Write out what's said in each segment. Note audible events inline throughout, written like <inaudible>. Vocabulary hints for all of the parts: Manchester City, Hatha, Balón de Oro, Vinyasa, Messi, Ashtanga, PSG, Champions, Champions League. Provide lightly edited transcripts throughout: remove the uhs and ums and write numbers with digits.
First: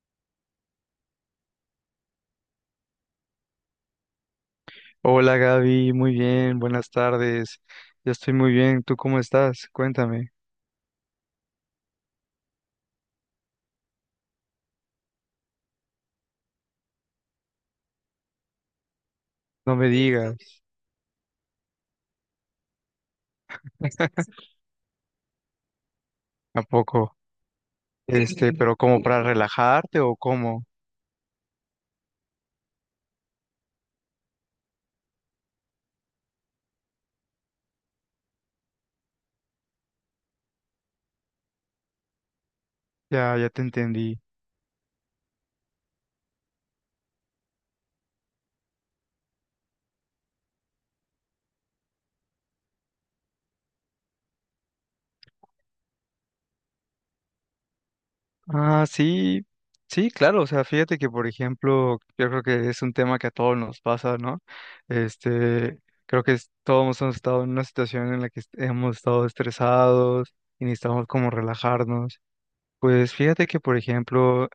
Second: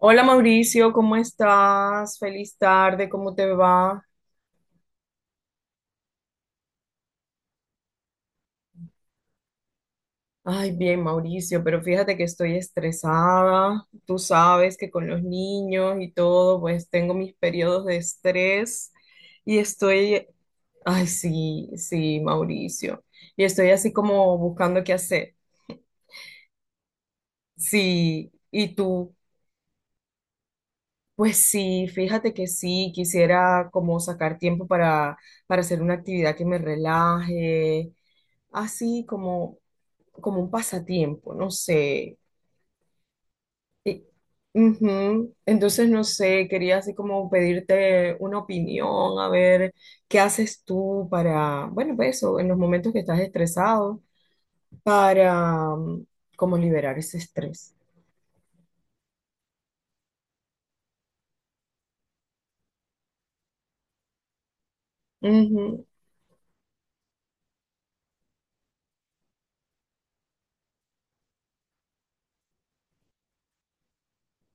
Hola Mauricio, ¿cómo estás? Feliz tarde, ¿cómo te va? Hola Gaby, muy bien, buenas tardes. Yo estoy muy bien, ¿tú cómo estás? Cuéntame, Ay, bien Mauricio, pero fíjate que estoy estresada. Tú sabes que con los niños y todo, pues tengo mis periodos de estrés y no me estoy, digas, ay, sí, sí, Mauricio, y estoy así como buscando qué hacer. ¿a poco? Sí, <laughs> ¿y pero ¿como tú? para relajarte o cómo? Pues sí, fíjate que sí, quisiera como sacar tiempo para, hacer una actividad que me relaje así como un pasatiempo, no sé. Ya, ya te Y- entendí. Ujú. Entonces, no sé, quería así como pedirte una opinión, a ver qué haces tú para, bueno, pues eso, en los momentos que estás estresado, para como liberar ese estrés. Ah, sí, sí, claro, o sea, fíjate que por ejemplo, yo creo que es un tema que a todos nos pasa, ¿no? Este, Ujú, todos hemos estado en una situación en la que hemos estado estresados y necesitamos como relajarnos. Pues fíjate que por ejemplo,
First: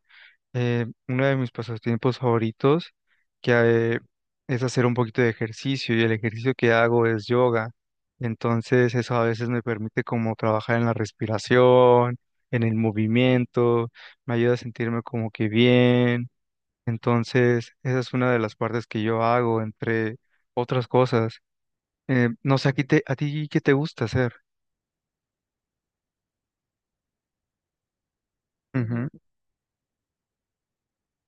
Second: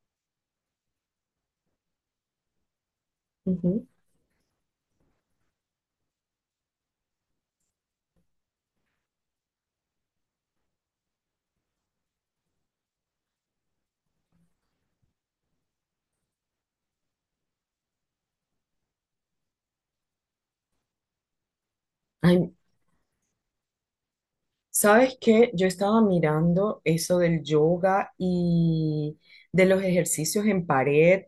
Uno de mis pasatiempos favoritos que ujú. eh, es hacer un poquito de ejercicio y el ejercicio que hago es yoga. Entonces eso a veces me permite como trabajar en la respiración, en el movimiento, me ayuda a sentirme como que bien. Entonces esa es una de las partes que yo hago entre otras cosas. Ay, No sé, ¿a ti, a ti qué te gusta hacer? ¿sabes qué? Yo estaba mirando eso del yoga Ujú. y de los ejercicios en pared.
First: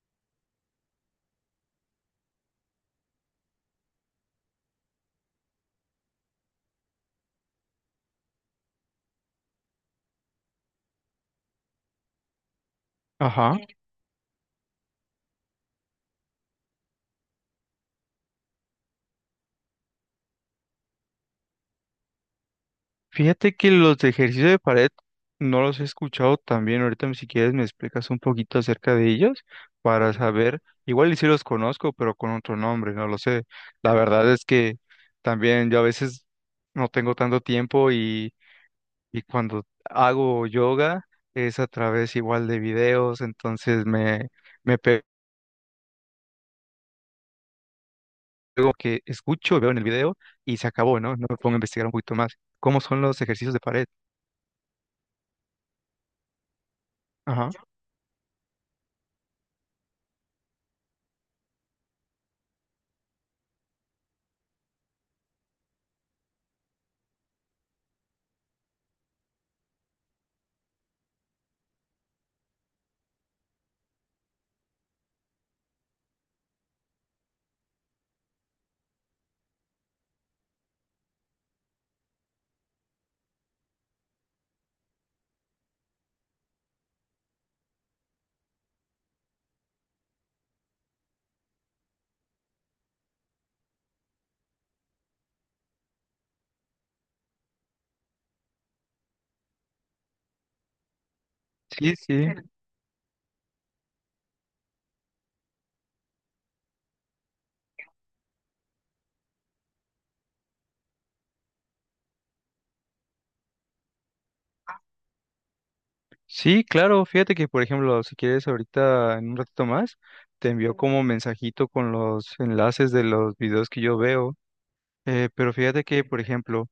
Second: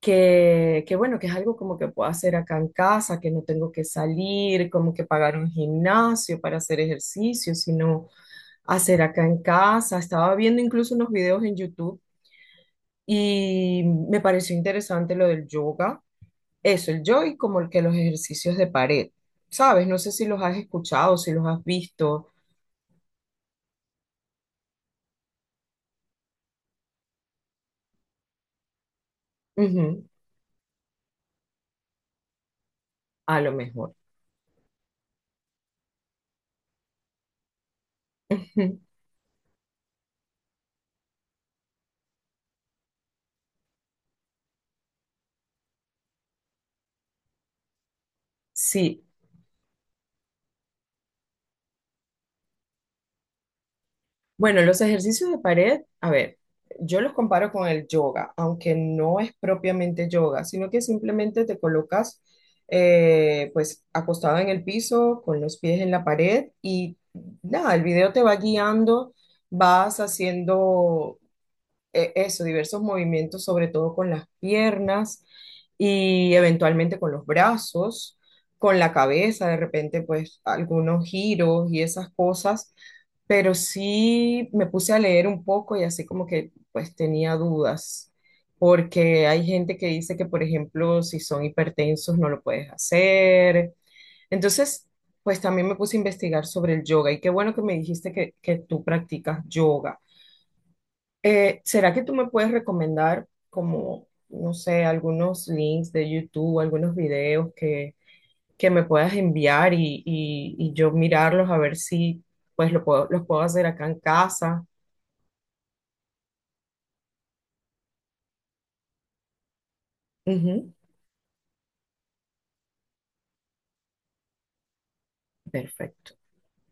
Que bueno, que es algo como que puedo hacer acá en casa, que no tengo que salir, como que pagar un gimnasio para hacer ejercicio, sino hacer acá en casa. Estaba viendo incluso unos videos en YouTube Ajá. y me pareció interesante lo del yoga, eso, el yoga y como el que los ejercicios de pared, ¿sabes? No sé si los has escuchado, si los has visto. Fíjate que los de ejercicio de pared no los he escuchado tan bien. Ahorita, si quieres, me explicas un poquito acerca de ellos Ujú, para saber. Igual y sí los conozco, pero con otro nombre, no lo a sé. lo La mejor. verdad es que también yo a veces no tengo tanto tiempo <laughs> y cuando hago yoga es a través igual de videos, entonces me pego que Sí. escucho, veo en el video y se acabó, ¿no? No me pongo a investigar un poquito más. ¿Cómo son los ejercicios de pared? Bueno, los ejercicios de pared, a ver, yo los comparo Ajá. con el yoga, aunque no es propiamente yoga, sino que simplemente te colocas, pues acostado en el piso, con los pies en la pared y nada, el video te va guiando, vas haciendo, eso, diversos movimientos, sobre todo con las piernas y eventualmente con los brazos, con la cabeza, de repente pues algunos giros y esas cosas, pero sí me puse a leer un poco y así como que pues tenía dudas, porque hay gente que dice que por ejemplo si son hipertensos no lo puedes hacer. Entonces, pues también me puse a investigar sobre el yoga y qué bueno que me dijiste que tú practicas yoga. ¿Será Sí, que tú sí. me puedes recomendar, como, no sé, algunos links de YouTube, algunos videos que me puedas enviar y, y yo mirarlos a ver si pues lo puedo, los puedo hacer acá en casa? Sí, claro, fíjate que por ejemplo, si quieres ahorita en un ratito más, te Ujú, envío como mensajito con los enlaces de los videos que yo veo, pero fíjate que perfecto. por ejemplo,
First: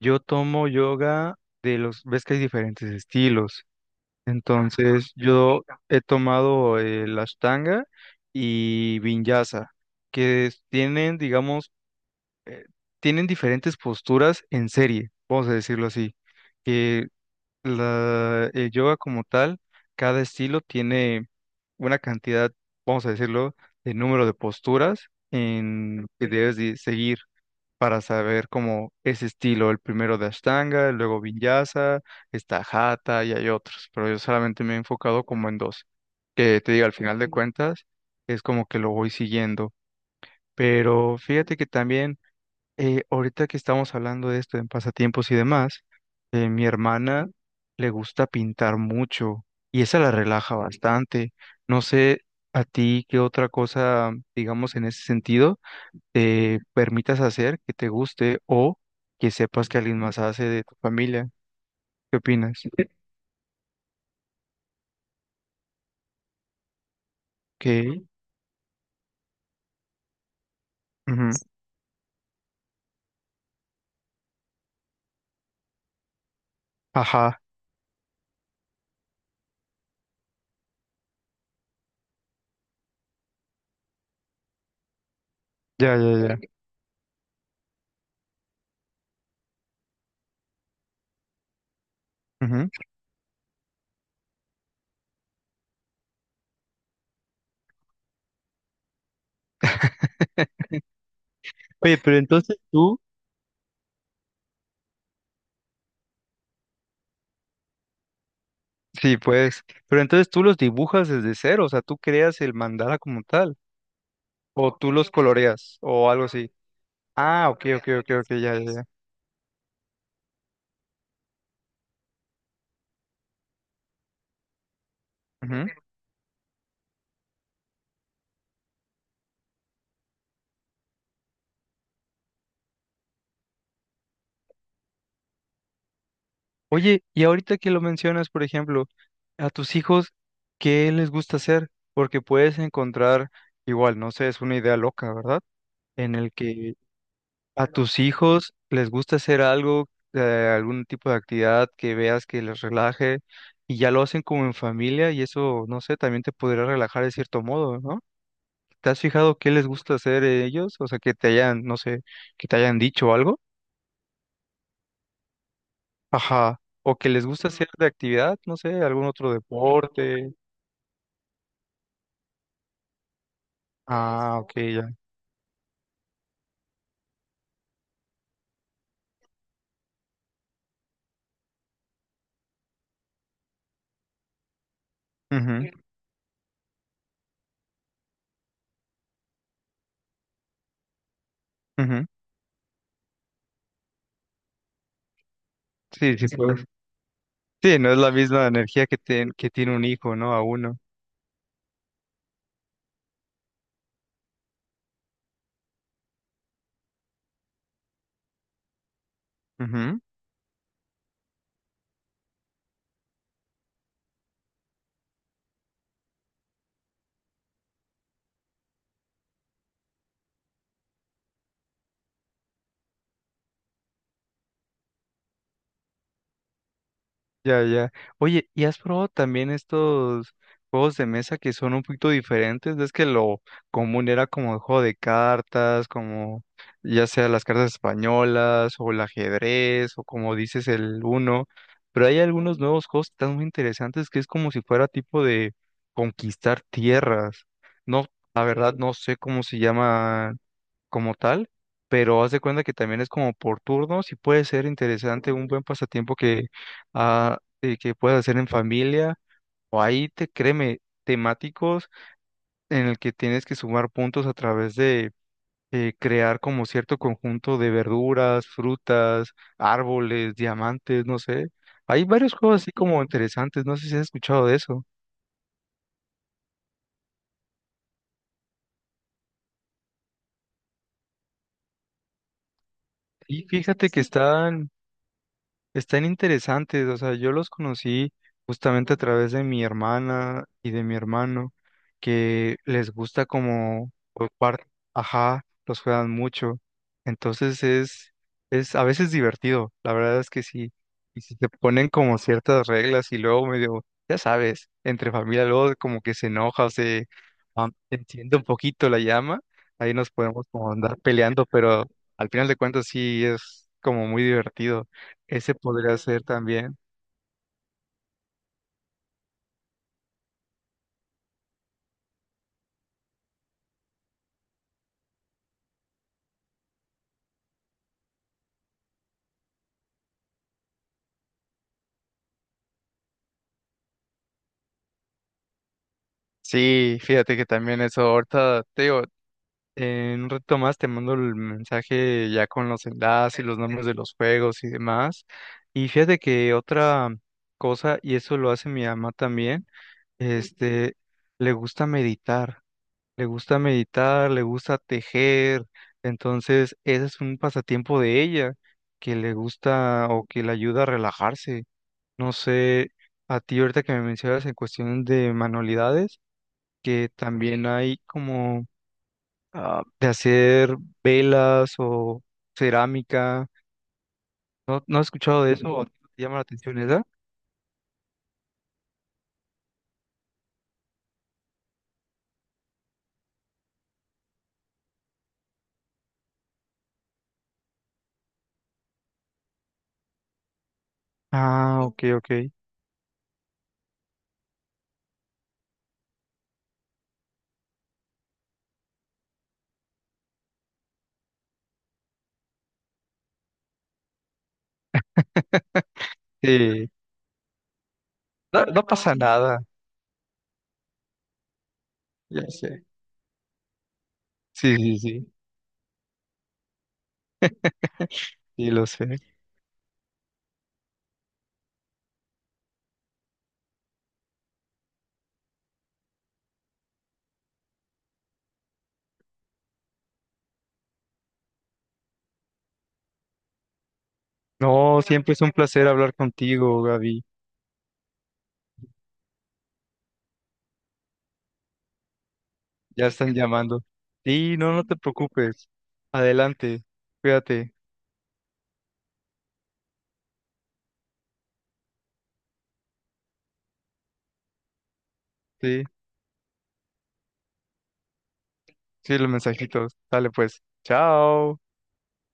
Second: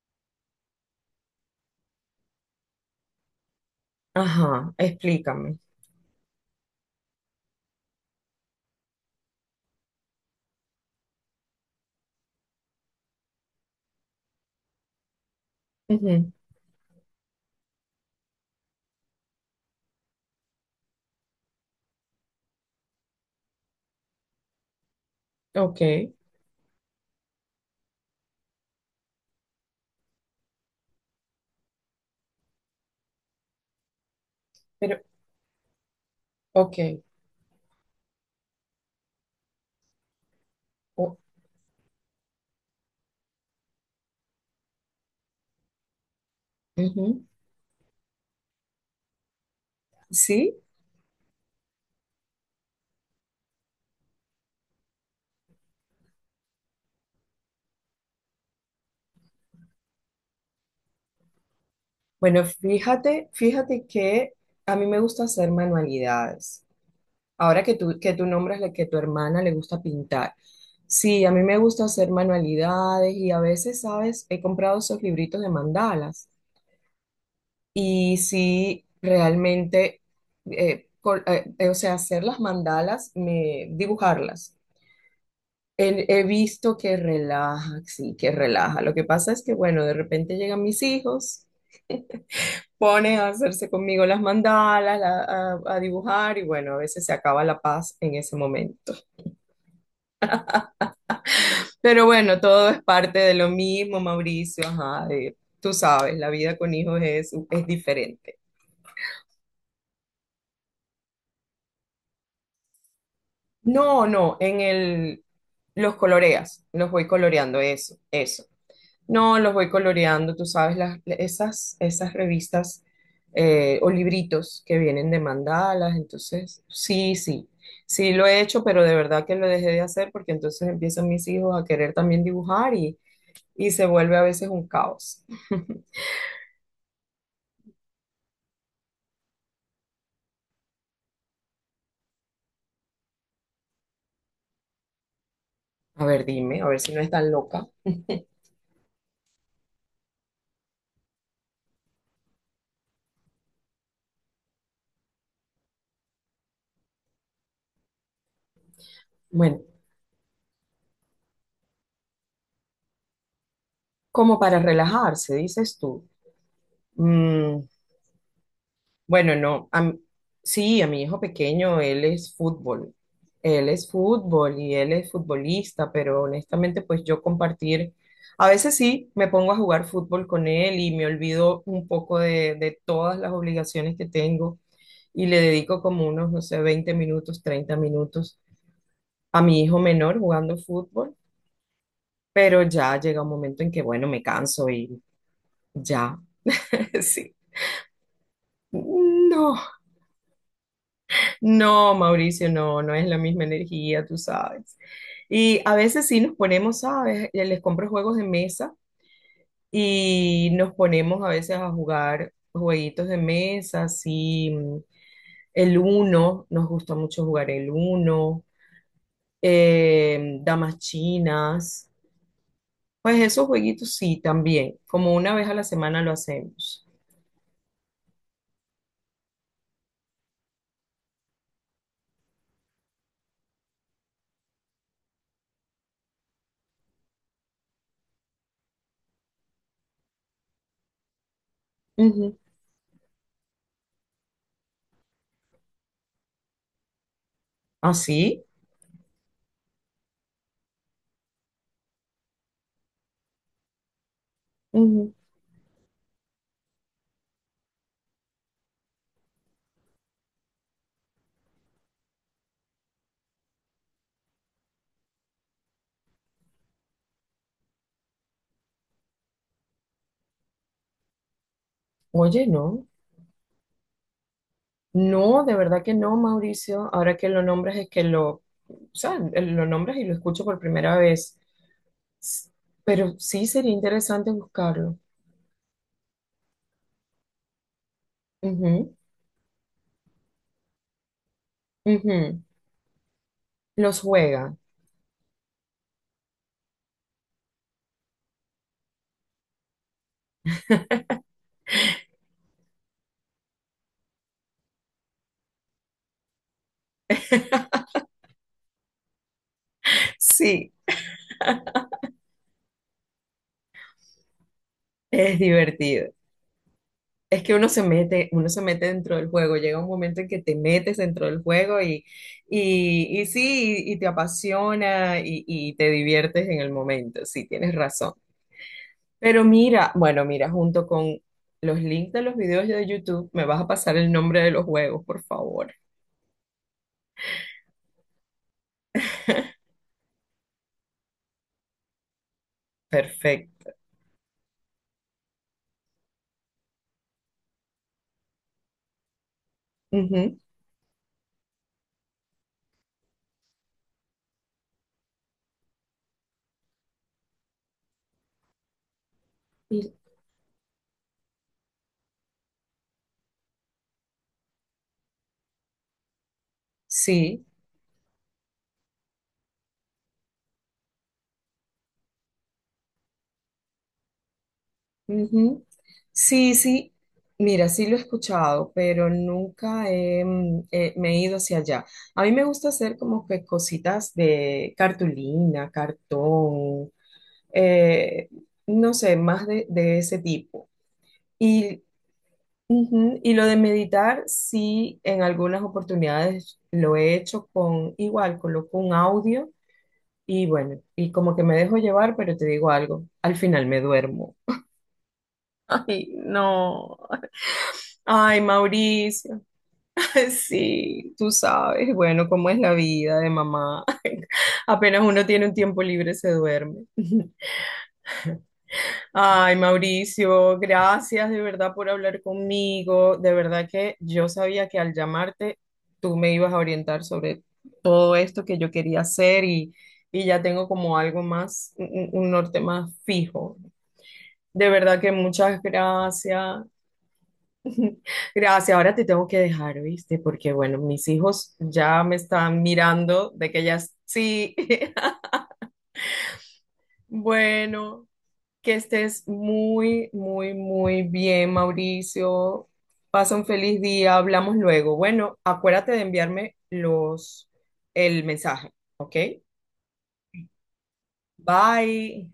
yo tomo yoga de los, ves que hay diferentes estilos, Ajá, entonces explícame. yo he tomado la Ashtanga y Vinyasa, tienen, digamos, tienen diferentes posturas en serie, vamos a decirlo así. Ujú, La, el yoga como tal, cada estilo tiene una cantidad, vamos a decirlo, de número de posturas ok, en que debes de seguir para saber cómo ese estilo, el primero de Ashtanga, luego Vinyasa, está Hatha y hay otros, pero yo solamente me he pero, enfocado como en dos, que te ok. digo, al final de Ok. cuentas es como que lo voy siguiendo, o- pero fíjate que también ahorita que estamos hablando de esto, en pasatiempos y demás, mi Ujú. hermana le gusta pintar mucho y esa la relaja Sí, bastante. No sé a ti qué otra cosa, digamos, en ese sentido, te permitas hacer que te guste o que sepas que alguien más hace de tu familia. ¿Qué bueno, opinas? fíjate, que a mí me gusta hacer manualidades. Ahora Que, que tú nombras la que tu hermana le gusta pintar. Sí, a mí me gusta hacer manualidades y a veces, ¿sabes? He comprado esos libritos de mandalas ajá, y sí, realmente, o sea, hacer las mandalas, me, dibujarlas. ya, He, ya, he ya. visto que relaja, sí, que relaja. Lo que pasa es que, bueno, de repente llegan mis hijos, Ujú. ponen a hacerse conmigo las mandalas, a dibujar y bueno, a veces se acaba la paz en ese momento. Oye, Pero pero bueno, entonces todo es tú, parte de lo mismo, Mauricio, ajá, de- tú sabes, la vida con hijos es diferente. sí, pues, pero entonces tú los dibujas desde cero, o sea, tú creas el mandala como tal. No, no, O tú los coloreas, los o algo así. coloreas, los voy Ah, coloreando, ok, ok, eso, ok, ok, eso. ya, ya, ya. No, los voy coloreando, tú sabes, las, esas, esas revistas, o libritos que vienen de Ujú. mandalas, entonces, sí, sí, sí lo he hecho, pero de verdad que lo dejé de hacer porque entonces empiezan mis hijos a querer también dibujar y se vuelve a veces un caos. Oye, y ahorita que lo mencionas, por ejemplo, a tus hijos, ¿qué les gusta hacer? Porque puedes encontrar, igual, no sé, es una idea loca, ¿verdad? A En ver, el dime, a que ver si no es tan loca. a tus hijos les gusta hacer algo, algún tipo de actividad que veas que les relaje, y ya lo hacen como en familia, y eso, no sé, también te podría relajar de cierto modo, ¿no? ¿Te has fijado qué Bueno, les gusta hacer ellos? O sea, que te hayan, no sé, que te hayan dicho algo. como para relajarse, dices tú. Ajá. O que les gusta Mm, hacer de actividad, no sé, algún otro bueno, no, deporte. sí, a mi hijo pequeño, él es fútbol. Él es Ah, ok, fútbol y ya. él es futbolista, pero honestamente, pues yo compartir, a veces sí, me pongo a jugar fútbol con él y me olvido un poco de todas las obligaciones que tengo y le dedico Ujú, como unos, no sé, 20 minutos, 30 minutos a mi hijo menor jugando fútbol, ujú. pero ya llega un momento en que, bueno, me canso y ya. Sí, sí, pues. <laughs> Sí. Sí, no es la misma energía que, que No, tiene un hijo, ¿no? A uno. no, Mauricio, no, no es la misma energía, tú sabes. Y a veces sí nos ponemos, ¿sabes? Les compro juegos de mesa y nos ponemos a veces a jugar jueguitos de mesa, sí, el uno, nos gusta mucho jugar el uno, damas chinas, pues esos jueguitos sí, también, como una vez a la semana lo hacemos. Ya, ya. Oye, ¿y has probado también estos juegos de mesa que son un poquito diferentes? Es que lo común era como el juego de cartas, como ya sea las cartas españolas o el ajedrez o como dices el uno, pero hay Ujú. algunos nuevos juegos tan muy interesantes que es como si fuera tipo de conquistar tierras. No, la ¿Así? verdad no sé cómo se llama como tal, pero haz de cuenta que también es como por turnos y puede ser Ujú. interesante un buen pasatiempo que, que puedas hacer en familia o ahí te créeme temáticos en el que tienes que sumar puntos a través de crear como cierto conjunto de verduras, frutas, árboles, diamantes, no sé. Hay varios Oye, juegos así no. como interesantes, no sé si has escuchado de eso. No, de verdad que no, Mauricio. Ahora que lo nombras es que lo, o sea, lo nombras y lo escucho por primera vez. S- Pero Y sí sería fíjate que sí, interesante están. buscarlo. Están interesantes, o sea, yo los conocí Ujú, justamente a través de mi hermana y de mi hermano, ujú. que les gusta como Los por juega. parte, ajá, los juegan mucho. Entonces es a veces divertido, la verdad es que sí. Y si te ponen como ciertas reglas y luego medio, ya sabes, entre familia luego como que se enoja o se enciende un poquito la llama, ahí nos podemos como Sí, andar peleando, pero al final de cuentas sí es como muy divertido. es Ese podría divertido. ser también. Es que uno se mete dentro del juego. Llega un momento en que te metes dentro del juego y sí, te apasiona y te diviertes en el momento. Sí, tienes razón. Pero mira, bueno, mira, junto con los links de los videos de YouTube, me vas a pasar el nombre de los juegos, por favor. Sí, fíjate que también eso, ahorita te digo, <laughs> en un rato más te mando el mensaje ya con los enlaces y los Perfecto. nombres de los juegos y demás. Y fíjate que otra cosa, y eso lo hace mi mamá también, Ujú. este, le gusta meditar, le gusta meditar, le gusta tejer. Entonces, ese es un pasatiempo de ella que le Y- gusta o que le ayuda a relajarse. No sé, a ti ahorita que me mencionas en cuestión de manualidades, que Sí, también hay como de hacer velas o cerámica. No, no he escuchado de ujú. eso, o te llama la Sí, atención, sí. esa. Mira, sí lo he escuchado, pero nunca he, me he ido hacia allá. A mí me gusta hacer como que cositas de cartulina, cartón, eh, no sé, más de ese tipo. Y, Ah, ok, ok. ujú, y lo de meditar, sí, en algunas oportunidades lo he hecho con igual, coloco un audio y bueno, y como que me dejo llevar, pero te digo algo, al final me duermo. <laughs> Ay, <laughs> Sí, no. Ay, no, no pasa Mauricio, nada, <laughs> sí, tú sabes, bueno, ya cómo es la sé. vida de mamá. <laughs> Sí, sí, Apenas uno sí, tiene un tiempo libre, se duerme. sí, lo sé. Ay, Mauricio, gracias de verdad por hablar conmigo. De verdad que yo sabía que al llamarte tú me ibas a orientar sobre todo esto que yo quería hacer y ya tengo como algo más, un norte más fijo. De verdad No, que siempre es un muchas placer hablar gracias. contigo, Gaby. Gracias. Ahora te tengo que dejar, ¿viste? Porque bueno, mis hijos ya me están Ya mirando están de que ya llamando. sí. Sí, no, no te <laughs> preocupes. Adelante, cuídate. Bueno. Que estés muy, muy, muy bien, Mauricio. Pasa un feliz día, hablamos luego. Bueno, Sí. acuérdate de enviarme los el mensaje, ¿ok? Sí, los mensajitos. Dale pues. Chao. Bye.